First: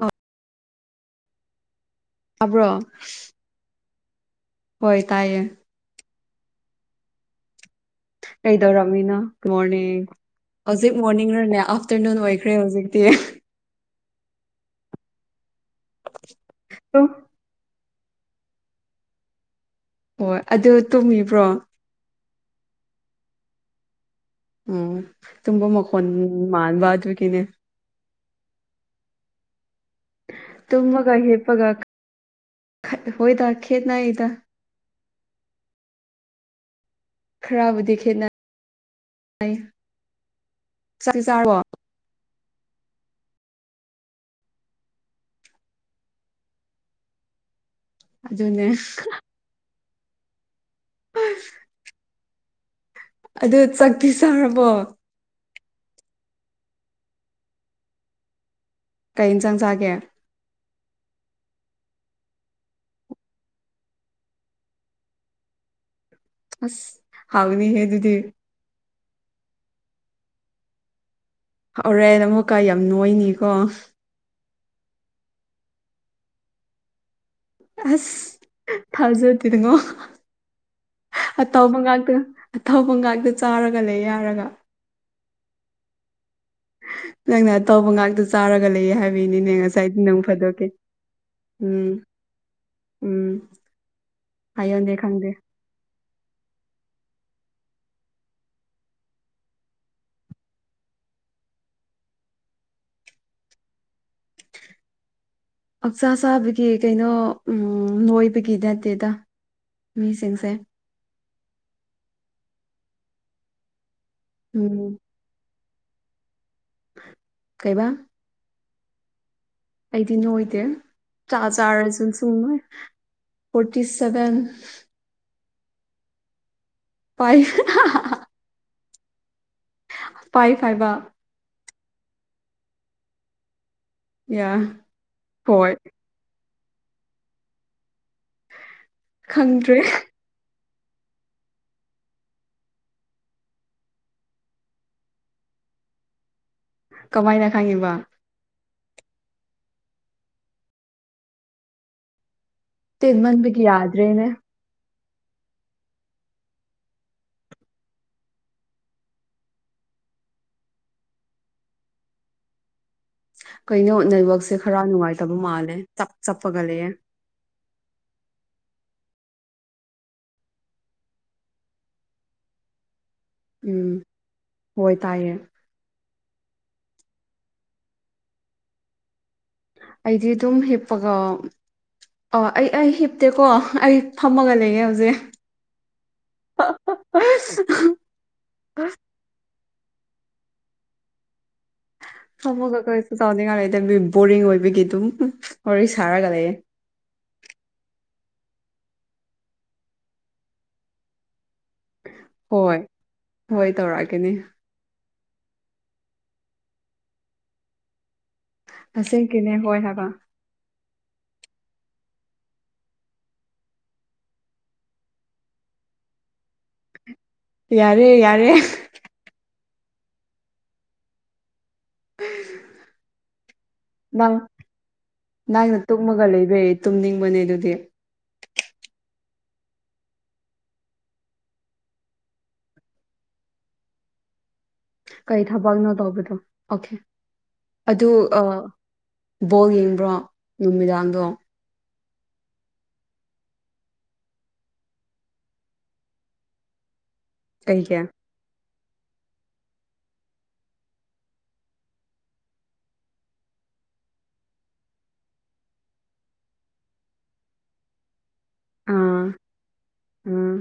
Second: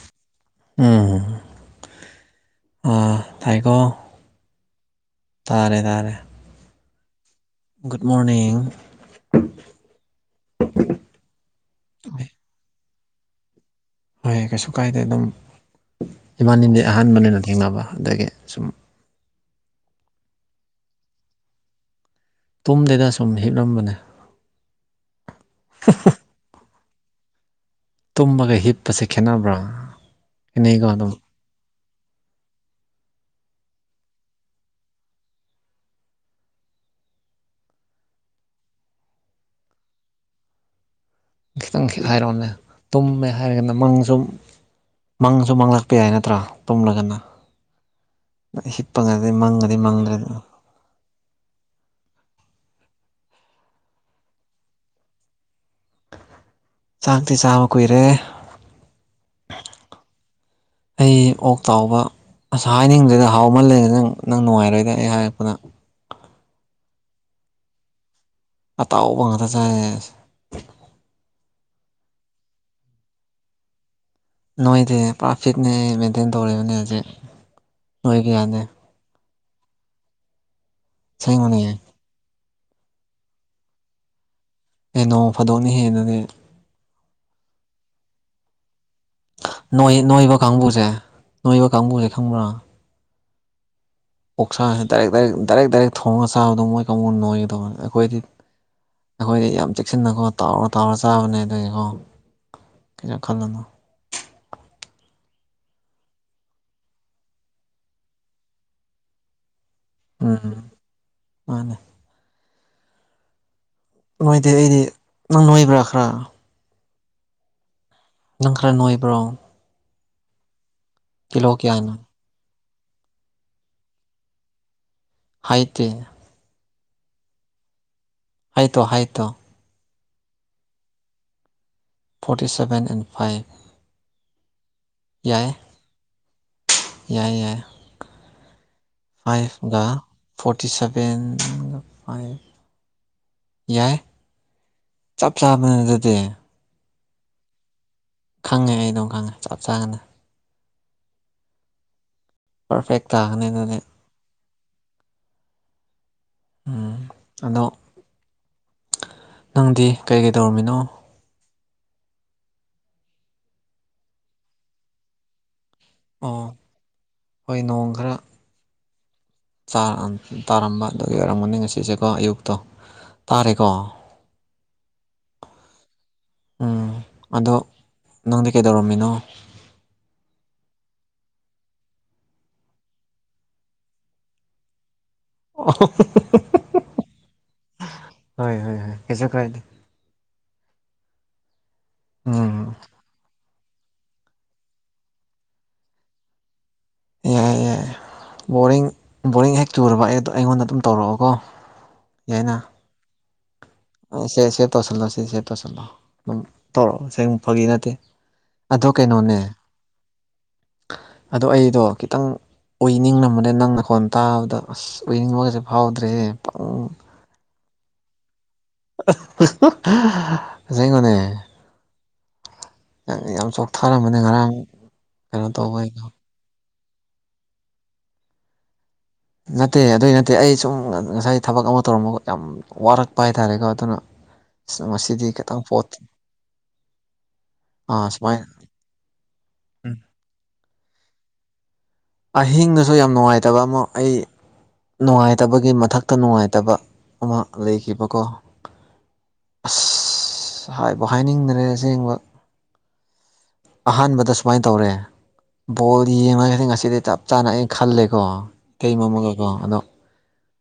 ꯑ ꯎꯝ ꯊꯥꯏꯀꯣ ꯍꯣꯏ ꯇꯥꯏꯌꯦ ꯇꯥꯔꯦ ꯇꯥꯔꯦ ꯒꯨꯗ ꯃꯣꯔꯅꯤꯡ ꯀꯩꯗꯧꯔꯝꯃꯤꯅ ꯒꯨ ꯃꯣꯔꯅꯤꯡ ꯍꯧꯖꯤꯛ ꯃꯣꯔꯅꯤꯡꯅꯅꯦ ꯑꯥꯐꯇꯔꯅꯨꯟ ꯑꯣꯏꯈ꯭ꯔꯦ ꯍꯧꯖꯤꯛ ꯇꯦ ꯍꯣꯏ ꯀꯩꯁꯨ ꯀꯥꯏꯗꯦ ꯑꯗꯨꯝ ꯏꯃꯥꯟꯅꯗꯤ ꯍꯣꯏ ꯑꯍꯥꯟꯕꯅꯦꯅ ꯊꯦꯡꯅꯕ ꯑꯗꯒꯤ ꯁꯨꯝ ꯍꯣꯏ ꯑꯗꯨ ꯇꯨꯝꯃꯤꯕ꯭ꯔꯣ ꯇꯨꯝꯗꯗ ꯁꯨꯝ ꯍꯤꯞꯂꯝꯕꯅꯦ ꯎꯝ ꯇꯨꯝꯕ ꯃꯈꯣꯟ ꯃꯕ ꯑꯗꯨꯒꯤꯅꯦ ꯇꯨꯝꯃꯒ ꯍꯤꯞꯄꯁꯦ ꯈꯦꯠꯅꯕ꯭ꯔꯥ ꯈꯦꯠꯅꯩꯀꯣ ꯑꯗꯨꯝ ꯇꯃꯒ ꯍꯤꯄꯒ ꯍꯣꯏꯗ ꯈꯦꯠꯅꯏꯗ ꯈꯔꯕꯨꯗꯤ ꯈꯦꯅ ꯈꯤꯇꯪ ꯈꯤ ꯍꯥꯏꯔꯛꯑꯣꯅꯦ ꯇꯨꯝꯃꯦ ꯍꯥꯏꯔꯒꯅ ꯃꯪꯁꯨꯨꯝ ꯃꯪꯁꯨ ꯃꯥꯡꯂꯛꯄ ꯌꯥꯏ ꯅꯠꯇ꯭ꯔꯥ ꯇꯨꯝꯂꯒꯅ ꯑꯗꯨꯅꯦ ꯍꯤꯞꯄꯉꯗꯤ ꯃꯪꯉꯗꯤ ꯃꯪꯗ꯭ꯔꯦꯗ ꯎꯝ ꯑꯗꯨ ꯆꯠꯈꯤ ꯆꯥꯔꯕꯣ ꯆꯥꯛꯇꯤ ꯆꯥꯕ ꯀꯨꯏꯔꯦ ꯀꯩꯟꯁꯥꯡꯖꯒꯦ ꯆꯥꯎꯕ ꯑꯁ ꯍꯥꯏꯅꯤꯡꯗꯦꯗ ꯍꯥꯎꯃꯜꯂꯗ ꯅꯪ ꯅꯪ ꯅꯨꯡꯉꯥꯏꯔꯣꯏꯗ ꯑꯩ ꯍꯥꯏꯔꯛꯄꯅ ꯑꯁ ꯍꯥꯎꯅꯤ ꯍꯦ ꯑꯗꯨꯗꯤ ꯑꯇꯥꯎꯕꯉꯗ ꯆꯥꯏꯌꯦ ꯍꯧꯎꯔꯦꯟ ꯑꯃꯨꯀꯥ ꯌꯥꯝ ꯅꯣꯏꯅꯤꯀꯣ ꯅꯣꯏꯗꯤ ꯇ꯭ꯔꯥꯐꯤꯛꯅꯦ ꯃꯦꯟꯇꯦꯟ ꯇꯧꯔꯤꯕꯅꯦ ꯍꯧꯖꯤꯛ ꯅꯣꯏꯕ ꯑꯁ ꯌꯥꯗꯦ ꯊꯥꯖꯗꯦ ꯉꯣ ꯑꯇꯥꯎꯕ ꯑꯁꯦꯡꯕꯅꯦ ꯉꯥꯛꯇ ꯑꯊꯧꯕꯒꯥꯛꯇ ꯆꯥꯔꯒ ꯂꯩ ꯌꯥꯔꯒ ꯑꯦ ꯅꯣꯡ ꯐꯥꯗꯣꯛꯅ ꯍꯦꯟꯅꯅꯦ ꯅꯪꯅ ꯑ ꯇꯧꯕ ꯉꯥꯛꯇ ꯆꯥꯔꯒ ꯂꯩꯌꯦ ꯍꯥꯏꯕ ꯅꯤꯅꯦ ꯅꯣꯏ ꯉꯁꯥꯏꯗꯤ ꯅꯪ ꯅꯣꯏꯕ ꯐꯗꯣꯛꯀꯦ ꯀꯥꯡꯕꯨꯁꯦ ꯅꯣꯏꯕ ꯎꯝ ꯀꯥꯡꯕꯨꯁꯦ ꯈꯪꯕ꯭ꯔꯥ ꯎꯝ ꯑꯣꯛꯁꯥꯁꯦ ꯍꯥꯏꯌꯣꯅꯦ ꯗꯥꯏꯔꯦꯛ ꯈꯪꯗꯦ ꯗꯥꯔꯦꯛ ꯗꯥꯏꯔꯦꯛ ꯗꯥꯏꯔꯦꯛ ꯊꯣꯡꯉꯒ ꯆꯥꯕꯗꯣ ꯃꯣꯏ ꯀꯕꯨꯅ ꯅꯣꯏꯒꯗꯧꯕꯅꯤ ꯑꯩꯈꯣꯏꯗꯤ ꯑꯩꯈꯣꯏ ꯌꯥꯝ ꯆꯦꯛꯁꯤꯟꯅꯀꯣ ꯇꯥꯎꯔ ꯇꯥꯎꯔ ꯆꯥꯕꯅꯦ ꯑꯗꯨꯒꯤꯀꯣ ꯀꯩꯩꯅ ꯈꯜꯅꯣ [unintelligible] ꯍꯛꯆꯥ ꯆꯥꯕꯒꯤ ꯀꯩꯅꯣ ꯅꯣꯏꯕꯒꯤ ꯅꯠꯇꯦꯗ ꯃꯤꯁꯤꯡꯁꯦ ꯎꯝ ꯃꯥꯅꯦ ꯉꯣꯏꯗꯦ ꯑꯩꯗꯤ ꯅꯪ ꯅꯣꯏꯕ꯭ꯔꯥ ꯈꯔ ꯀꯩꯕ ꯈꯪ ꯈꯔꯥ ꯅꯣꯏꯕ꯭ꯔꯣ ꯑꯩꯗꯤ ꯅꯣꯏꯗꯦ ꯆꯥ ꯀꯤꯂꯣ ꯀꯌꯥꯅꯣ ꯆꯥꯔꯁꯨ ꯁꯨꯡ ꯅꯣꯏ ꯐꯣꯔꯇꯤ ꯁꯚꯦꯟ ꯍꯥꯏꯇ꯭ꯔꯔꯤ ꯄꯥꯏ ꯍꯥꯏ ꯇꯣ ꯍꯥꯏ ꯇꯣ ꯐꯥꯏ ꯐꯥꯏꯕ ꯐꯣꯔꯇꯤ ꯁꯚꯦꯟ ꯑꯦꯟ ꯐꯥꯏꯚ ꯌꯥ ꯌꯥꯏ ꯍꯣꯏ ꯌꯥꯏ ꯌꯥꯏ ꯈꯪꯗ꯭ꯔꯦ ꯐꯥꯏꯚꯒ ꯐꯣꯔꯇꯤ ꯁꯚꯦꯟꯒ ꯐꯥꯏꯚ ꯌꯥꯏ ꯆꯞ ꯆꯥ ꯃꯖꯗꯤ ꯀꯃꯥꯏꯅ ꯈꯪꯉꯤꯕ ꯈꯪꯉꯦ ꯑꯩ ꯑꯗꯨꯝ ꯈꯪꯉꯦ ꯆꯞ ꯆꯥꯒꯅ ꯄꯔꯐꯦꯛ ꯂꯥꯍꯅꯦ ꯇꯦꯟꯃꯟꯕꯒꯤ ꯅꯅꯦ ꯌꯥꯗ꯭ꯔꯦꯅꯦ ꯎꯝ ꯑꯗ ꯅꯪꯗꯤ ꯀꯩꯀꯩ ꯇꯧꯔꯝꯃꯤꯅꯣ ꯀꯩꯅꯣ ꯅꯩꯋꯥꯛꯁꯦ ꯈꯔ ꯅꯨꯡꯉꯥꯏꯇꯕ ꯃꯥꯜꯂꯦ ꯆꯞ ꯑꯣ ꯆꯄꯒ ꯂꯩꯌꯦ ꯍꯣꯏ ꯅꯣꯡ ꯈꯔ ꯇꯥꯔꯝꯕ ꯑꯗꯨ ꯑꯣꯏꯔꯝꯒꯅꯤ ꯉꯁꯤꯁꯦꯀꯣ ꯑꯌꯨꯛꯇꯣ ꯇꯥꯔꯦꯀꯣ ꯎꯝ ꯍꯣꯏ ꯇꯥꯏꯌꯦ ꯎꯝ ꯑꯗꯣ ꯅꯪꯗꯤ ꯀꯩꯗꯧꯔꯝꯃꯤꯅꯣ ꯑꯩꯗꯤ ꯑꯗꯨꯝ ꯍꯦꯞꯒ ꯑꯣ ꯑꯩ ꯑꯩ ꯍꯤꯞꯇꯦꯀꯣ ꯑꯩ ꯐꯝꯃꯒ ꯂꯩꯒꯦ ꯍꯧꯖꯤꯛ ꯍ ꯍ ꯀꯁꯨ ꯀꯥꯏꯗꯤ ꯍ ꯎꯝ ꯃꯒ ꯀꯁ ꯆꯥꯎꯗꯤ ꯉꯥꯏ ꯈꯤꯪꯗꯤ ꯕꯣꯔꯤꯡ ꯑꯣꯏꯕꯒꯤ ꯑꯗꯨꯝ ꯋꯥꯔꯤ ꯁꯥꯔꯒ ꯂꯩꯌꯦ ꯌꯥꯏ ꯌꯥꯏ ꯕꯣꯔꯤꯡ ꯕꯣꯔꯤꯡ ꯍꯦꯛ ꯆꯨꯔꯕ ꯑꯩ ꯑꯗꯣ ꯑꯩꯉꯣꯟꯗ ꯑꯗꯨꯝ ꯇꯧꯔꯛꯑꯣꯀꯣ ꯌꯥꯏꯅ ꯍꯣꯏ ꯍꯣꯏ ꯇꯧꯔꯛꯀꯅꯤ ꯁꯦ ꯁꯦ ꯇꯧꯁꯤꯜꯂꯣ ꯁꯦ ꯁꯦ ꯇꯧꯁꯤꯜꯂꯣ ꯑꯗꯨꯝ ꯇꯧꯔꯛꯑꯣ ꯁꯦꯡ ꯐꯒꯤ ꯅꯠꯇꯦ ꯑꯗꯣ ꯀꯩꯅꯣꯅꯦ ꯑꯁꯦꯡꯒꯤꯅꯦ ꯍꯣꯏ ꯍꯥꯏꯕ ꯑꯗꯣ ꯑꯩꯗꯣ ꯈꯤꯇꯪ ꯑꯣꯏꯅꯤꯡꯉꯕꯅꯦ ꯅꯪꯅꯈꯣꯟ ꯇꯥꯕꯗ ꯑꯁ ꯑꯣꯏꯅꯤꯡꯕꯒꯁꯦ ꯐꯥꯎꯗ꯭ꯔꯦ ꯄꯨꯡ ꯌꯥꯔꯦ ꯌꯥꯔꯦ ꯁꯥꯏ ꯀꯅꯦ ꯑ ꯌꯥꯝ ꯁ ꯅꯪ ꯅꯪꯅ ꯇꯧꯕꯩꯗꯣ ꯇꯨꯛꯃꯒ ꯂꯩ ꯏꯕ ꯇꯅꯤꯡꯕꯅꯦ ꯑꯗꯨꯗꯤ ꯅꯠꯇꯦ ꯑꯗꯨꯏ ꯅꯠꯇꯦ ꯑꯩ ꯁꯨꯝ ꯉꯁꯥꯏ ꯊꯕꯛ ꯑꯃ ꯇꯧꯔꯝꯕ ꯌꯥꯝ ꯋꯥꯔꯛꯄ ꯍꯥꯏ ꯇꯔꯦꯀꯣ ꯑꯗꯨꯅ ꯑꯁ ꯉꯁꯤꯗꯤ ꯀꯩ ꯈꯤꯇꯪ ꯄꯣꯠ ꯊꯕꯛꯅꯣ ꯇꯧꯕꯗꯣ ꯑꯣꯀꯦ ꯑꯗꯨ ꯑꯥ ꯁꯨꯃꯥꯏꯅ ꯕꯣꯜ ꯎꯝ ꯌꯦꯡꯕ꯭ꯔꯣ ꯅꯨꯃꯤꯗꯥꯡꯗꯣ ꯑꯍꯤꯡꯗꯁꯨ ꯌꯥꯝ ꯅꯨꯡꯉꯥꯏꯇꯕ ꯑꯃ ꯑꯩ ꯅꯨꯡꯉꯥꯏꯇꯕꯒꯤ ꯃꯊꯛꯇ ꯅꯨꯡꯉꯥꯏꯇꯕ ꯑꯃ ꯀꯩꯒꯤ ꯂꯩꯈꯤꯕꯀꯣ ꯑꯁ ꯍꯥꯏꯕ ꯍꯥꯏꯅꯤꯡꯗꯔꯦ ꯑꯁꯦꯡꯕ ꯑꯍꯥꯟꯕꯗ ꯁꯨꯃꯥꯏꯅ ꯇꯧꯔꯦ ꯕꯣꯜ ꯌꯦꯡꯒꯗꯤ ꯉꯁꯤꯗꯤ ꯆꯞ ꯆꯥꯅ ꯑꯩꯅ ꯈꯜꯂꯦꯀꯣ ꯀꯩ ꯃꯔꯣ ꯑꯥ ꯑꯃꯒꯀꯣ ꯑꯗꯣ ꯎꯝ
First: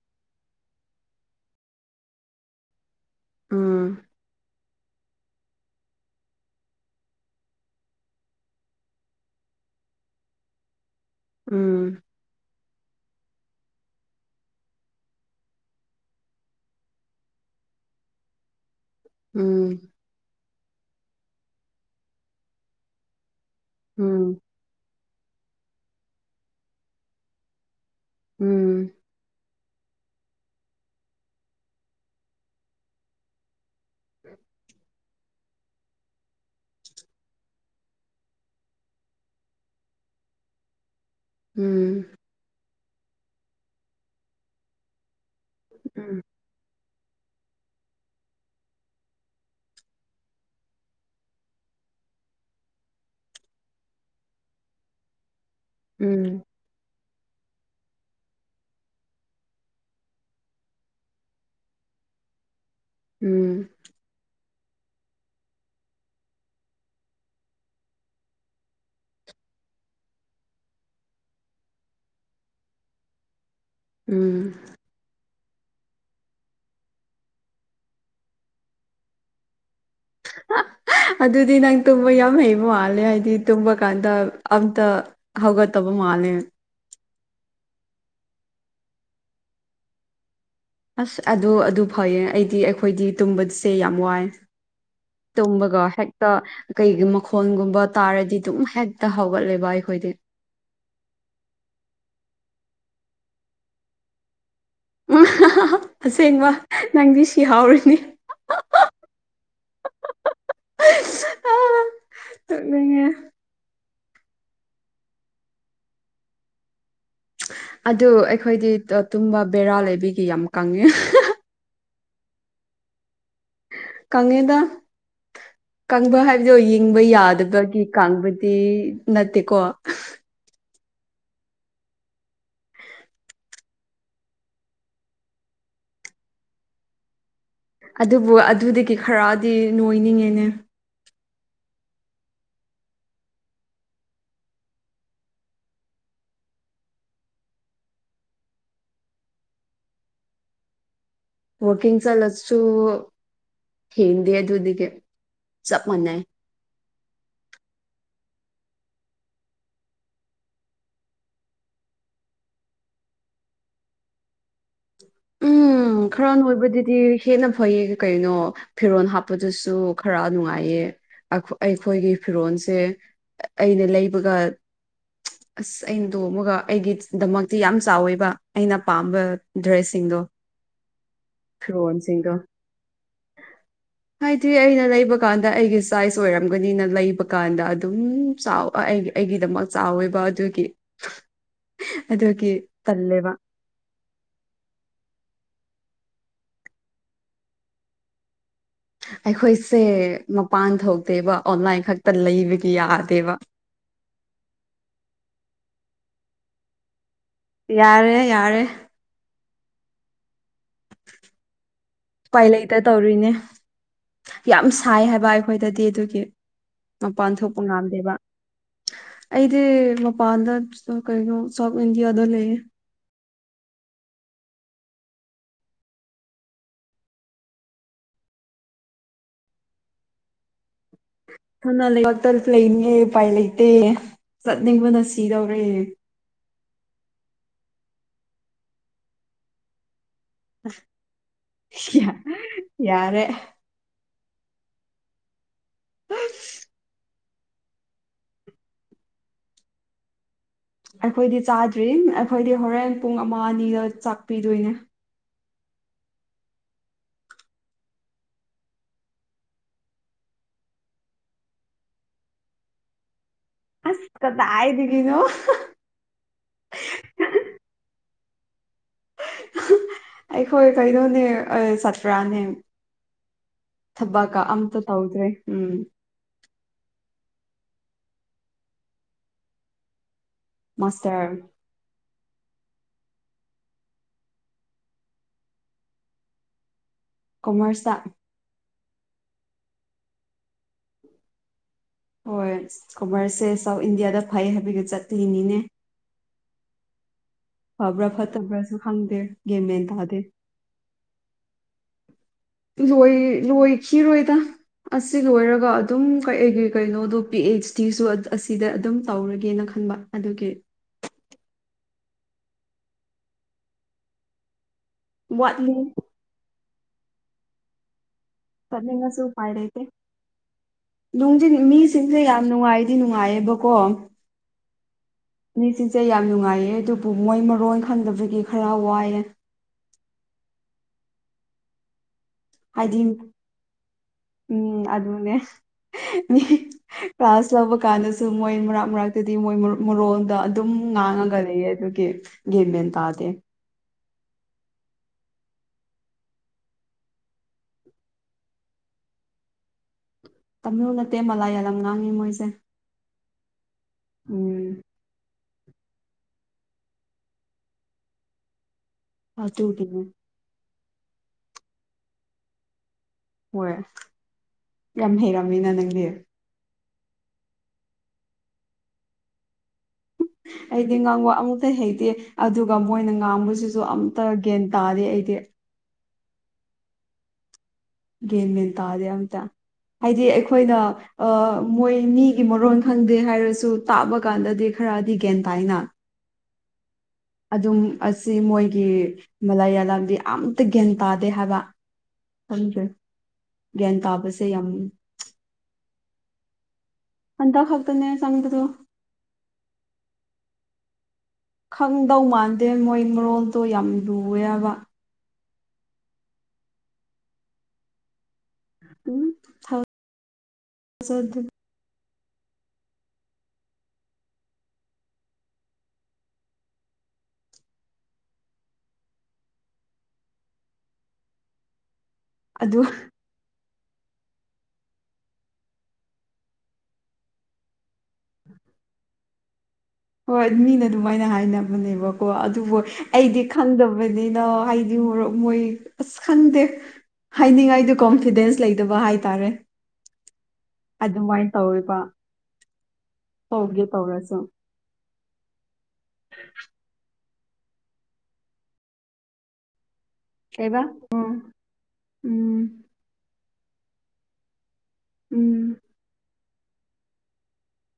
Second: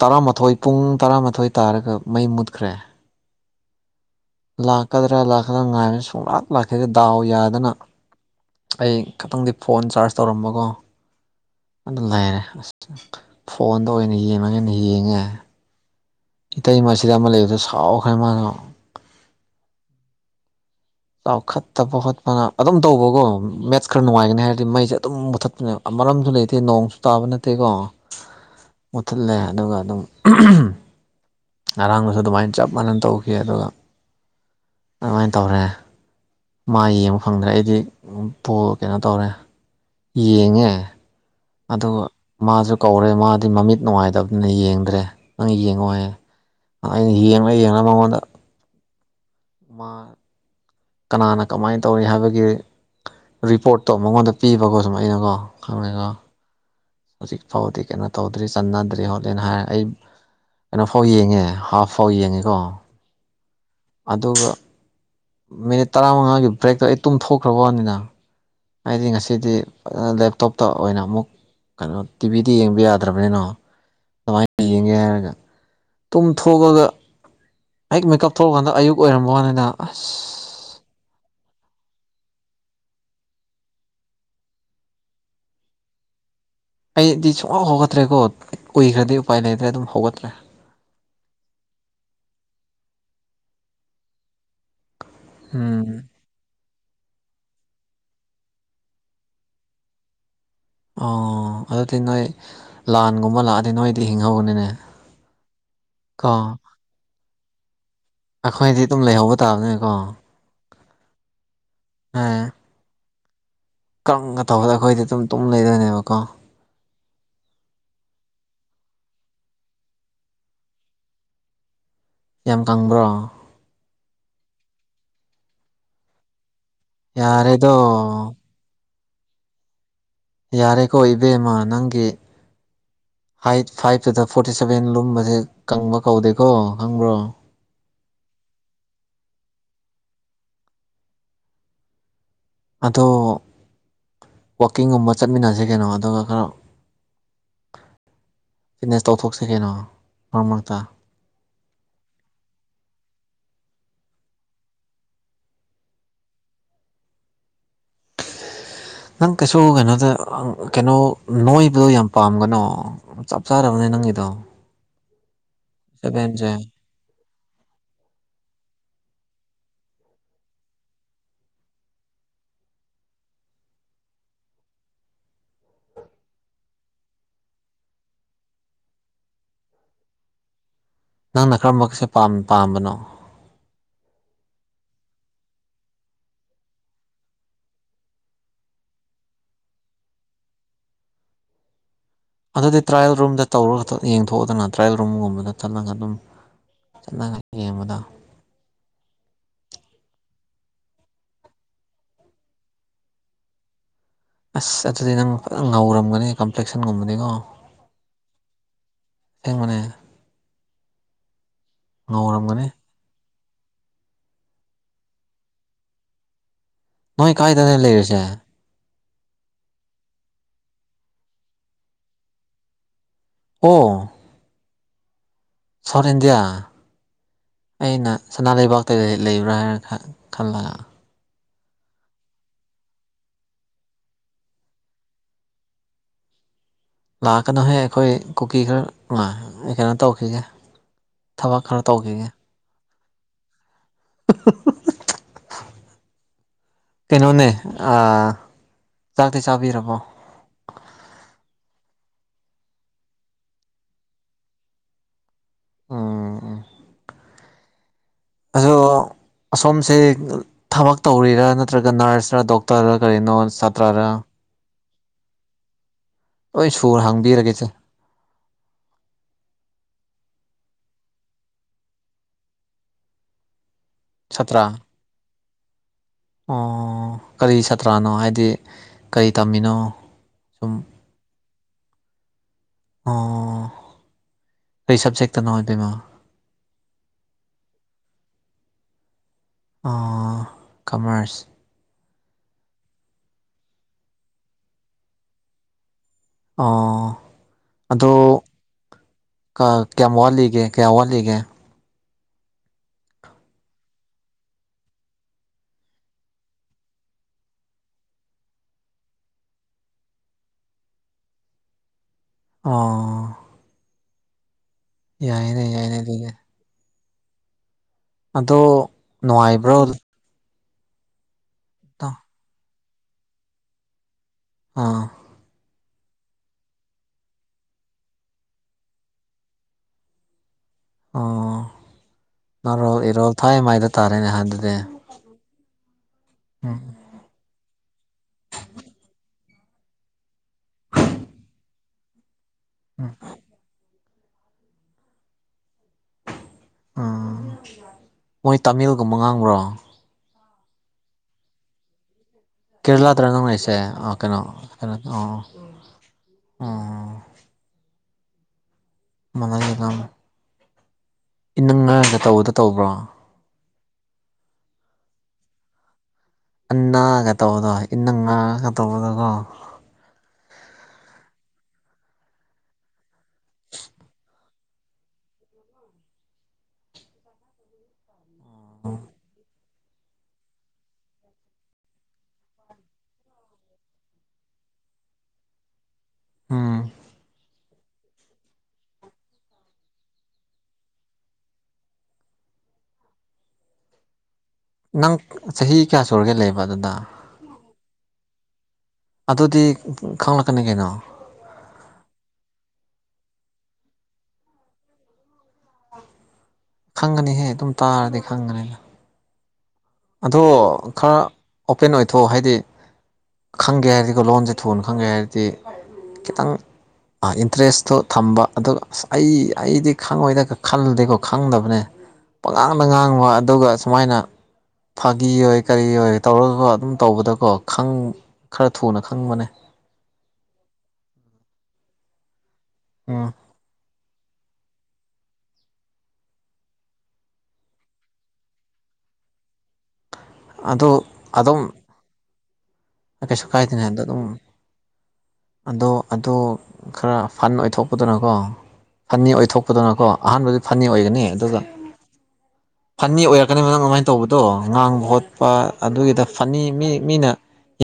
ꯇꯔꯥꯃꯥꯊꯣꯏ ꯄꯨꯡ ꯇꯔꯥꯃꯥꯊꯣꯏ ꯇꯥꯔꯒ ꯃꯩ ꯃꯨꯠꯈ꯭ꯔꯦ ꯑꯥ ꯂꯥꯛꯀꯗ꯭ꯔꯥ ꯂꯥꯛꯀꯗ꯭ꯔꯥ ꯉꯥꯏꯔꯅ ꯁꯨꯡꯂꯥꯛ ꯂꯥꯛꯈꯤꯒꯦ ꯗꯥꯎ ꯌꯥꯗꯅ ꯑꯩ ꯈꯤꯇꯪꯗꯤ ꯐꯣꯟ ꯆꯥꯔꯖ ꯇꯧꯔꯝꯕꯀꯣ ꯎꯝ ꯑꯗꯨ ꯂꯩꯔꯦ ꯑꯁ ꯐꯣꯟꯗ ꯑꯣꯏꯅ ꯌꯦꯡꯉꯒꯦꯅ ꯌꯦꯡꯉꯦ ꯏꯇꯩ ꯃꯆꯗ ꯑꯃ ꯂꯩꯕꯗ ꯁꯥꯎꯈ꯭ꯔꯦ ꯃꯥꯅ ꯎꯝ ꯆꯥꯎꯈꯠꯇꯕ ꯈꯣꯠꯄꯅ ꯑꯗꯨꯝ ꯇꯧꯕꯀꯣ ꯃꯦꯠꯁ ꯈꯔ ꯎꯝ ꯅꯨꯡꯉꯥꯏꯒꯅꯤ ꯍꯥꯏꯔꯗꯤ ꯃꯩꯁꯦ ꯑꯗꯨꯝ ꯃꯨꯠꯊꯠꯄꯅꯦꯕ ꯃꯔꯝꯁꯨ ꯂꯩꯇꯦ ꯅꯣꯡꯁꯨ ꯇꯥꯕ ꯅꯠꯇꯦꯀꯣ ꯎꯝ ꯃꯨꯠꯊꯠꯂꯦ ꯑꯗꯨꯒ ꯑꯗꯨꯝ ꯉꯔꯥꯡꯒꯁꯨ ꯑꯗꯨꯃꯥꯏꯅ ꯆꯞ ꯃꯥꯟꯅꯅ ꯇꯧꯈꯤ ꯑꯗꯨꯒ ꯑꯗꯨꯃꯥꯏꯅ ꯇꯧꯔꯦ ꯃꯥ ꯌꯦꯡꯕ ꯐꯪꯗ꯭ꯔꯦ ꯑꯩꯗꯤ ꯀꯩꯅꯣ ꯇꯧꯔꯦ ꯌꯦꯡꯉꯦ ꯑꯗꯨ ꯎꯝ ꯃꯥꯁꯨ ꯀꯧꯔꯦ ꯃꯥꯗꯤ ꯃꯃꯤꯠ ꯅꯨꯡꯉꯥꯏꯇꯕꯗꯨꯅ ꯌꯦꯡꯗ꯭ꯔꯦ ꯅꯪ ꯌꯦꯡꯉꯨ ꯍꯥꯏꯌꯦ ꯎꯝ ꯑꯩꯅ ꯌꯦꯡꯥ ꯌꯦꯡꯥ ꯃꯉꯣꯟꯗ ꯃꯥ ꯀꯅꯥꯅ ꯀꯃꯥꯏꯅ ꯇꯧꯔꯤ ꯍꯥꯏꯕꯒꯤ ꯔꯤꯄꯣꯔꯠꯇꯣ ꯃꯉꯣꯟꯗ ꯄꯤꯕꯒꯣ ꯁꯨꯝ ꯑꯩꯅꯀꯣ ꯈꯪꯅꯦꯀ ꯎꯝ ꯍꯧꯖꯤꯛ ꯐꯥꯎꯗꯤ ꯀꯩꯅꯣ ꯇꯧꯗ꯭ꯔꯤ ꯆꯅꯗ꯭ꯔꯤ ꯍꯣꯠꯂꯦꯅ ꯍꯥꯏ ꯑꯩ ꯀꯩꯅꯣꯐꯥꯎ ꯌꯦꯡꯉꯦ ꯍꯥꯐ ꯐꯥꯎ ꯌꯦꯡꯉꯦꯀꯣ ꯎꯝ ꯑꯗꯨꯒ ꯃꯤꯅꯤꯠ ꯇꯔꯥꯃꯉꯥꯒꯤ ꯕ꯭ꯔꯦꯛꯇꯣ ꯑꯩ ꯇꯨꯝꯊꯣꯛꯈ꯭ꯔꯕ ꯋꯥꯅꯤꯅ ꯍꯥꯏꯗꯤ ꯉꯁꯤꯗꯤ ꯂꯦꯞꯇꯣꯞꯇ ꯑꯣꯏꯅ ꯑꯃꯨꯛ ꯀꯩꯅꯣ ꯇꯤꯚꯤꯗ ꯌꯦꯡꯕ ꯌꯥꯗ꯭ꯔꯕꯅꯤꯅꯣ ꯎꯝ ꯇꯨꯝ ꯊꯣꯛꯑꯒ ꯍꯦꯛ ꯃꯦꯀꯞ ꯊꯣꯛꯑꯀꯥꯟꯗ ꯑꯌꯨꯛ ꯑꯣꯏꯔꯝꯕ ꯋꯥꯅꯤꯗ ꯑꯁ ꯑ ꯑꯗꯨꯗꯤ ꯅꯪ ꯇꯨꯝꯕ ꯌꯥꯝ ꯍꯩꯕ ꯃꯥꯜꯂꯦ ꯍꯥꯏꯗꯤ ꯇꯨꯝꯕ ꯀꯥꯟꯗ ꯑꯝꯇ ꯍꯧꯒꯠꯇꯕ ꯃꯥꯅꯦꯦ ꯑꯩꯗꯤ ꯁꯨꯡꯂꯞ ꯍꯧꯒꯠꯇ꯭ꯔꯦꯀꯣ ꯎꯏꯈ꯭ꯔꯗꯤ ꯎꯄꯥꯏ ꯂꯩꯇ꯭ꯔꯦ ꯑꯗꯨꯝ ꯍꯧꯒꯠꯇ꯭ꯔꯦ ꯑꯁ ꯑꯗꯨ ꯑꯗꯨ ꯐꯩꯌꯦ ꯑꯩꯗꯤ ꯑꯩꯈꯣꯏꯗꯤ ꯇꯨꯝꯕꯁꯦ ꯌꯥꯝ ꯋꯥꯏ ꯇꯃꯒ ꯎꯝ ꯍꯦꯛꯇ ꯀꯩꯒꯤ ꯃꯈꯣꯜꯒꯨꯝꯕ ꯇꯥꯔꯗꯤ ꯑꯗꯨꯝ ꯍꯦꯛꯇ ꯍꯧꯒꯠꯂꯦꯕ ꯑꯩꯈꯣꯏꯗꯤ ꯑꯣ ꯑꯗꯨꯗꯤ ꯅꯣꯏ ꯂꯥꯟꯒꯨꯝꯕ ꯂꯥꯛꯑꯗꯤ ꯅꯣꯏꯗꯤ ꯍꯤꯡꯍꯧꯕꯅꯤꯅꯦ ꯀꯣ ꯎꯁꯦꯡꯕ ꯅꯪꯗꯤ ꯁꯤꯍꯥꯎꯔꯤꯅꯤ ꯑꯩꯈꯣꯏꯗꯤ ꯑꯗꯨꯝ ꯂꯩꯍꯧꯕ ꯇꯥꯕꯅꯦꯀꯣ ꯑꯥ, ꯍꯥꯏ ꯅꯣꯛꯅꯤꯡꯉꯦ꯫ ꯀꯪꯒ ꯇꯧꯕꯗ ꯑꯩꯈꯣꯏꯗꯤ ꯑꯗꯨꯝ ꯇꯨꯝ ꯂꯩꯗꯣꯏꯅꯦꯕꯀꯣ ꯑꯗꯨ ꯑꯩꯈꯣꯏꯗꯤ ꯇꯨꯝꯕ ꯕꯦꯔꯥ ꯂꯩꯕꯤꯒꯤ ꯌꯥꯝ ꯀꯪꯉꯤ ꯌꯥꯝ ꯀꯪꯕ꯭ꯔꯣ ꯀꯪꯉꯦꯗ ꯀꯪꯕꯥ ꯍꯥꯏꯕꯤ ꯑꯗꯣ ꯌꯦꯡꯕ ꯌꯥꯔꯦꯗꯣ ꯌꯥꯗꯕꯒꯤ ꯀꯥꯡꯕꯨꯗꯤ ꯅꯠꯇꯦꯀꯣ ꯌꯥꯔꯦꯀꯣ ꯏꯕꯦꯝꯃ ꯅꯪꯒꯤ ꯍꯥꯏꯠ ꯐꯥꯏꯚꯇꯨꯗ ꯐꯣꯔꯇꯤ ꯁꯚꯦꯟ ꯂꯨꯝꯕꯁꯦ ꯀꯪꯕ ꯀꯧꯗꯦꯀꯣ ꯈꯪꯕ꯭ꯔꯣ ꯑꯗꯨꯕꯨ ꯑꯗꯨꯗꯒꯤ ꯈꯔꯗꯤ ꯅꯣꯏꯅꯤꯡꯉꯦꯅꯦ ꯑꯗꯣ ꯋꯥꯀꯤꯡꯒꯨꯝꯕ ꯆꯠꯃꯤꯟꯅꯁꯤ ꯀꯩꯅꯣ ꯑꯗꯨꯒ ꯈꯔ ꯅꯦꯁ ꯇꯧꯊꯣꯛꯁꯦ ꯀꯩꯅꯣ ꯃꯔꯛ ꯃꯔꯛꯇ ꯋꯥꯀꯤꯡ ꯆꯠꯂꯥꯁꯨ ꯍꯗꯤ ꯑꯗꯨꯗꯒꯤ ꯆꯞ ꯃꯥꯟꯅꯦ [unintelligible] ꯅꯪ ꯀꯩꯁꯨ ꯀꯩꯅꯣꯗ ꯀꯩꯅꯣ ꯅꯣꯏꯕꯗꯣ ꯌꯥꯝ ꯄꯥꯝꯒꯅꯣ ꯆꯞ ꯆꯥꯔꯕꯅꯤꯅ ꯅꯪꯒꯤꯗꯣ [unintelligible] ꯎꯝ ꯈꯔ ꯁꯚꯦꯟꯁꯦ ꯅꯣꯏꯕꯗꯨꯗꯤ ꯍꯦꯟꯅ ꯐꯩꯌꯦ ꯀꯩꯅꯣ ꯐꯤꯔꯣꯟꯜ ꯍꯥꯞꯄꯗꯨꯁꯨ ꯇꯨ ꯈꯔ ꯅꯨꯡꯉꯥꯏꯌꯦ ꯑꯩꯈꯣꯏꯒꯤ ꯐꯤꯔꯣꯜꯁꯦ ꯑꯩꯅ ꯂꯩꯕꯒ ꯑꯁ ꯑꯩꯅ ꯇꯣꯃꯒ ꯑꯩꯒꯤꯗꯃꯛꯇꯤ ꯌꯥꯝ ꯆꯥꯎꯋꯦꯕ ꯑꯩꯅ ꯄꯥꯝꯕ ꯗ꯭ꯔꯦꯁ ꯁꯤꯡꯗꯣ ꯅꯪꯅ ꯀꯔꯝꯕꯁꯦ ꯄꯥꯝꯕꯅꯣ [unintelligible] ꯍꯥꯏꯗꯤ ꯑꯩꯅ ꯂꯩꯕꯀꯥꯟꯗ ꯑꯩꯒꯤ ꯁꯥꯏꯖ ꯑꯣꯏꯔꯝꯒꯅꯤꯅ ꯂꯩꯕ ꯀꯥꯟꯗ ꯑꯗꯨꯝ ꯆꯥꯎ ꯑꯩ ꯑꯩꯒꯤꯗꯃꯛ ꯆꯥꯎꯋꯦꯕ ꯑꯗꯨꯒꯤ ꯑꯗꯨꯒꯤ ꯑꯗꯨꯗꯤ ꯇ꯭ꯔꯥꯌꯦꯜ ꯇꯜꯂꯦꯕ ꯔꯨꯝꯗ ꯇꯧꯔꯒ ꯈꯛꯇ ꯌꯦꯡꯊꯣꯛꯗꯅ ꯇ꯭ꯔꯥꯌꯦꯜ ꯔꯨꯝꯒꯨꯝꯕꯗ ꯆꯠꯂꯒ ꯑꯗꯨꯝ ꯆꯠꯂꯒ ꯌꯦꯡꯕꯗ ꯑꯩꯈꯣꯏꯁꯦ ꯃꯄꯥꯟ ꯊꯣꯛꯇꯦꯕ ꯑꯣꯟꯂꯥꯏꯟ ꯈꯛꯇ ꯂꯩꯕꯗꯤ ꯌꯥꯗꯦꯕ [inaudible] ꯑꯁ ꯑꯗꯨꯗꯤ ꯅꯪ ꯉꯧꯔꯝꯒꯅꯤ ꯀꯝꯄ꯭ꯂꯦꯛꯁꯟꯒꯨꯝꯕꯗꯤꯀꯣ ꯌꯥꯔꯦ ꯌꯥꯔꯦ ꯑꯁꯦꯡꯕꯅꯦ ꯎꯄꯥꯏ ꯉꯧꯔꯝꯒꯅꯤ ꯂꯩꯇ ꯇꯧꯔꯤꯅꯦ ꯌꯥꯝ ꯁꯥꯏ ꯍꯥꯏꯕ ꯑꯩꯈꯣꯏꯗꯗꯤ ꯑꯗꯨꯒꯤ ꯃꯄꯥꯟ ꯅꯣꯏ ꯊꯣꯛꯄ ꯀꯥꯏꯗꯅꯦ ꯉꯝꯗꯦꯕ ꯂꯩꯔꯤꯁꯦ ꯑꯩꯗꯤ ꯃꯄꯥꯟꯗ ꯀꯩꯅꯣ ꯁꯥꯎꯠ ꯏꯟꯗꯤꯌꯥꯗ ꯂꯩꯌꯦ ꯑꯣ ꯁꯥꯎꯠ ꯏꯟꯗꯤꯌꯥ ꯑꯩꯅ ꯁꯅꯥ ꯂꯩꯕꯥꯛꯇꯗ ꯂꯩꯕ꯭ꯔꯥ ꯍꯥꯏꯅ ꯈꯜꯂꯒ ꯊꯥꯅ ꯂꯩꯕꯥꯛꯇ ꯂꯩꯅꯤꯑꯦ ꯎꯄꯥꯏ ꯂꯩꯇꯦ ꯆꯠꯅꯤꯡꯕꯅ ꯁꯤꯗꯧꯔꯦ [unintelligible] ꯂꯥꯛꯀꯅꯨꯍꯦ ꯑꯩꯈꯣꯏ ꯀꯨꯀꯤ ꯈꯔ ꯂ ꯀꯩꯅꯣ ꯇꯧ ꯇꯧꯈꯤꯒꯦ ꯊꯕꯛ ꯈꯔ ꯇꯧꯈꯤꯒꯦ ꯌꯥꯔꯦ [unintelligible] ꯀꯩꯅꯣꯅꯦ ꯆꯥꯛꯇꯤ ꯆꯥꯕꯤꯔꯕꯣ ꯑꯩꯈꯣꯏꯗꯤ ꯆꯥꯗ꯭ꯔꯤ ꯑꯩꯈꯣꯏꯗꯤ ꯍꯣꯔꯦꯟ ꯄꯨꯡ ꯑꯃ ꯑꯅꯤꯗ ꯆꯥꯛ ꯄꯤꯗꯣꯏꯅꯦ ꯎꯝ ꯑꯗꯣ [inaudible] ꯑꯁꯣꯝꯁꯦ ꯊꯕꯛ ꯇꯧꯔꯤꯔꯥ ꯅꯠꯇ꯭ꯔꯒ ꯅꯔꯁꯔ ꯗꯣꯛꯇꯔꯔ ꯅꯠꯇꯔꯒ ꯀꯔꯤꯅꯣ ꯑꯁ ꯁꯥꯇ꯭ꯔꯔ ꯀꯗꯥꯏꯗꯒꯤꯅꯣ ꯑꯩ ꯁꯨꯔ ꯍꯥꯡꯕꯤꯔꯒꯦꯁꯦ [inaudible] ꯑꯩꯈꯣꯏ ꯀꯩꯅꯣꯅꯦ ꯆꯄ꯭ꯔꯥꯅꯦ ꯊꯕꯛꯀ ꯁꯥꯇ꯭ꯔꯥ ꯑꯝꯇ ꯇꯧꯗ꯭ꯔꯦ ꯎꯝ ꯑꯣ ꯀꯔꯤ ꯁꯥꯇ꯭ꯔꯥꯅꯣ ꯍꯥꯏꯗꯤ ꯀꯔꯤ ꯇꯝꯃꯤꯅꯣ ꯁꯨꯝ ꯃꯥꯁꯇꯔ ꯑꯣ ꯀꯩ ꯁꯕꯖꯦꯛꯛꯇ ꯅ ꯑꯣꯏꯗꯣꯏꯃ ꯀꯣꯃꯔꯁ ꯀꯃꯔꯁ ꯍꯣꯏ ꯀꯣꯃꯔꯁꯁꯦ ꯁꯥꯎꯠ ꯏꯟꯗꯤꯌꯥꯗ ꯐꯩ ꯍꯥꯏꯕꯒꯤ ꯆꯠꯂꯤꯅꯤꯅꯦ ꯑꯥ ꯐꯕ꯭ꯔꯥ ꯑꯗꯣ ꯐꯠꯇꯕ꯭ꯔꯥꯁꯨ ꯈꯪꯗꯦ ꯒ꯭ꯌꯥꯟ ꯃꯦꯟ ꯀꯌꯥꯝ ꯋꯥꯠꯂꯤꯒꯦ ꯀꯌꯥꯝ ꯋꯥꯠꯂꯤꯒꯦ ꯂꯏ ꯂꯣꯏ ꯆ ꯔꯣꯣꯏꯗ ꯑꯁꯤꯒꯤ ꯑꯣꯏꯔꯒ ꯑꯗꯨꯝ ꯀꯩꯒꯤ ꯀꯩꯅꯣꯗꯣ ꯄꯤ ꯑꯩꯆ ꯗꯤꯁꯨ ꯑꯁꯤꯗ ꯑꯗꯨꯝ ꯇꯧꯔꯒꯦꯅ ꯈꯜꯦ ꯈꯪꯕ ꯑꯗꯨꯒꯤ ꯑꯥ ꯌꯥꯏꯅꯦ ꯋꯥꯠꯂꯤ ꯌꯥꯏꯅꯦ ꯂꯩꯒꯔ ꯑꯗꯣ ꯅꯨꯡꯉꯥꯏꯕ꯭ꯔꯣ ꯅꯨꯡ ꯃꯤꯁꯤꯡꯁꯦ ꯑꯥ ꯌꯥꯝ ꯅꯨꯡꯉꯥꯏꯗꯤ ꯅꯨꯡꯉꯥꯏꯌꯦꯕꯀꯣ ꯑꯥ ꯃꯤꯁꯤꯡꯁꯦ ꯌꯥꯝ ꯅꯨꯡꯉꯥꯏꯌꯦ ꯑꯗꯨꯕꯨ ꯃꯣꯏ ꯃꯔꯣꯟ ꯈꯪꯗꯕꯒꯤ ꯈꯔ ꯋꯥꯏꯑꯦ ꯑꯣ ꯅꯔꯣꯜ ꯍꯥꯏꯗꯤ ꯏꯔꯣꯜ ꯊꯥꯏ ꯃꯥꯏꯗ ꯇꯥꯔꯦꯅꯦ ꯑꯗꯨꯗꯤ ꯎꯝ ꯑꯗꯨꯅꯦ ꯃꯤ ꯎꯝ ꯀ꯭ꯂꯥꯁ ꯆꯕ ꯀꯥꯟꯗꯁꯨ ꯃꯣꯏ ꯃꯔꯛ ꯃꯔꯥꯛꯇꯗꯤ ꯃꯣꯏ ꯃꯔꯣꯟꯗ ꯑꯗꯨꯝ ꯉꯥꯡꯉꯒ ꯂꯩꯌꯦ ꯑꯗꯨꯒꯤ ꯒꯤꯟ ꯃꯦꯟ ꯎꯝ ꯇꯗꯦ ꯃꯣꯏ ꯇꯥꯃꯤꯜꯒꯨꯝꯕ ꯉꯥꯡꯕ꯭ꯔꯣ ꯇꯝꯂꯨ ꯅꯠꯇꯦ ꯃꯂꯥꯌꯥꯂꯝ ꯉꯥꯡꯉꯤ ꯃꯣꯏꯁꯦ ꯀꯦꯔꯦꯂꯥꯗꯔ ꯅꯪ ꯂꯩꯁꯦ ꯑ ꯀꯩꯅꯣ ꯎꯝ ꯀꯩꯅꯣ ꯑ ꯑ ꯑ ꯇꯨꯇꯅꯦ ꯏ ꯅꯪ ꯉꯔꯒ ꯇꯧꯕꯗ ꯇꯧꯕ꯭ꯔꯣ ꯍꯣꯏ ꯌꯥꯝ ꯍꯩꯔꯝꯃꯤꯅ ꯅꯪꯗꯤ ꯑꯟꯅꯒ ꯇꯧꯕꯗꯣ ꯏꯟꯅꯪ ꯉꯒ ꯇꯧꯕꯗꯨꯒꯣ ꯑꯩꯗꯤ ꯉꯥꯡꯕ ꯑꯃꯇ ꯍꯩꯇꯦ ꯑꯗꯨꯒ ꯃꯣꯏꯅ ꯉꯥꯡꯕꯁꯤꯁꯨ ꯑꯝꯇ ꯒ꯭ꯌꯥꯟ ꯇꯥꯗꯦ ꯑꯩꯗꯤ [inaudible] ꯦꯟꯅ ꯃꯦꯟꯅ ꯇꯥꯗꯦ ꯇ ꯍꯥꯏꯗꯤ ꯑꯩꯈꯣꯏꯅ ꯃꯣꯏ ꯃꯤꯒꯤ ꯃꯔꯣꯟ ꯈꯪꯗꯦ ꯍꯥꯏꯔꯁꯨ ꯇꯥꯕ ꯀꯥꯟꯗꯗꯤ ꯈꯔ ꯗꯤ ꯒꯦꯟ ꯇꯥꯏꯅ ꯎꯝ ꯑꯗꯨꯝ ꯑꯁꯤ ꯃꯣꯏꯒꯤ ꯃꯂꯥꯌꯥ ꯂꯝꯥꯗꯤ ꯌꯥꯝꯇ ꯒ꯭ꯌꯥꯟ ꯇꯥꯗꯦ ꯍꯥꯏꯕ ꯖ ꯒꯦꯟ ꯇꯥꯕꯁ ꯅꯪ ꯆꯍꯤ ꯀꯌꯥ ꯁꯨꯔꯒꯦ ꯂꯩꯕ ꯑꯗꯨꯗ ꯑꯟꯗ ꯈꯥꯎ ꯇꯅꯦ ꯁꯪꯉ ꯇꯣ ꯑꯗꯨꯗꯤ ꯈꯪꯂꯛꯀꯅꯤ ꯀꯩꯅꯣ ꯈꯪꯗꯧ ꯃꯥꯟꯗꯦ ꯃꯣꯏ ꯃꯔꯣꯜꯗꯣ ꯌꯥꯝ ꯂꯨꯑꯦꯕ ꯈꯪꯒꯅꯤꯍꯦ ꯑꯗꯨꯝ ꯇꯥꯔꯗꯤ ꯈꯪꯒꯅꯤꯅ ꯐ ꯑꯗꯣ ꯈꯔ ꯑꯣꯄꯦꯟ ꯑꯣꯏꯊꯣꯛꯑꯣ ꯍꯥꯏꯗꯤ ꯈꯪꯒꯦ ꯍꯥꯏꯔꯗꯤꯀꯣ ꯂꯣꯟꯁꯦ ꯊꯨꯅ ꯈꯪꯒꯦ ꯍꯥꯏꯔꯗꯤ ꯈꯤꯇꯪ ꯏꯟꯇꯔꯦꯁꯇꯣ ꯊꯝꯕ ꯑꯗꯨꯒ ꯑꯁ ꯑꯩ ꯑꯩꯗꯤ ꯈꯪꯉꯣꯏꯗ ꯈꯜꯂꯨꯗꯦꯀꯣ ꯈꯪꯗꯕꯅꯦ ꯑꯗꯨ ꯄꯉꯥꯡꯗ ꯉꯥꯡꯕ ꯑꯗꯨꯒ ꯁꯨꯃꯥꯏꯅ ꯐꯥꯒꯤ ꯑꯣꯏ ꯀꯔꯤ ꯑꯣꯏ ꯇꯧꯔꯒꯒ ꯑꯗꯨꯝ ꯇꯧꯕꯗꯀꯣ ꯈꯔ ꯊꯨꯅ ꯈꯪꯕꯅꯦ ꯍꯣꯏ ꯃꯤꯅ ꯑꯗꯨꯃꯥꯏꯅ ꯍꯥꯏꯅꯕꯅꯦꯕꯀꯣ ꯑꯗꯨꯕꯨ ꯎꯝ ꯑꯩꯗꯤ ꯈꯪꯗꯕ ꯕꯅꯤꯅ ꯑꯩꯗꯤ ꯍꯣꯔꯣꯛ ꯃꯣꯏ ꯑꯁ ꯈꯪꯗꯦ ꯍꯥꯏꯅꯤꯡꯉꯥꯏꯗꯨ ꯀꯣꯟꯐꯤꯗꯦꯟꯁ ꯂꯩꯇꯕ ꯍꯥꯏꯇꯥꯔꯦ ꯑꯗꯨ ꯑꯗꯨꯃꯥꯏꯅ ꯑꯗꯨꯝ ꯇꯧꯔꯤꯕ ꯀꯩꯁꯨ ꯀꯥꯏꯗꯅ ꯍꯥꯏꯗ ꯑꯗꯨꯝ ꯑꯗꯣ ꯑꯗꯨ ꯈꯔ ꯐꯟ ꯑꯣꯏꯊꯣꯛꯄꯗꯅꯀꯣ ꯐꯟꯅꯤ ꯑꯣꯏꯊꯣꯛꯄꯗꯅꯀꯣ ꯑꯍꯥꯟꯕꯗꯤ ꯀꯩꯕ ꯐꯅꯤ ꯑꯣꯏꯒꯅꯤ ꯎꯝ ꯑꯗꯨꯒ ꯎꯝ ꯐꯅꯤ ꯑꯣꯏꯔꯛꯀꯅꯤ ꯃꯪ ꯑꯗꯨꯃꯥꯏꯅ ꯇꯧꯕꯗꯣ ꯉꯥꯡꯕ ꯈꯣꯠꯄ ꯎꯝ ꯑꯗꯨꯒꯤꯗ ꯐꯅꯤ ꯃꯤ ꯃꯤꯅ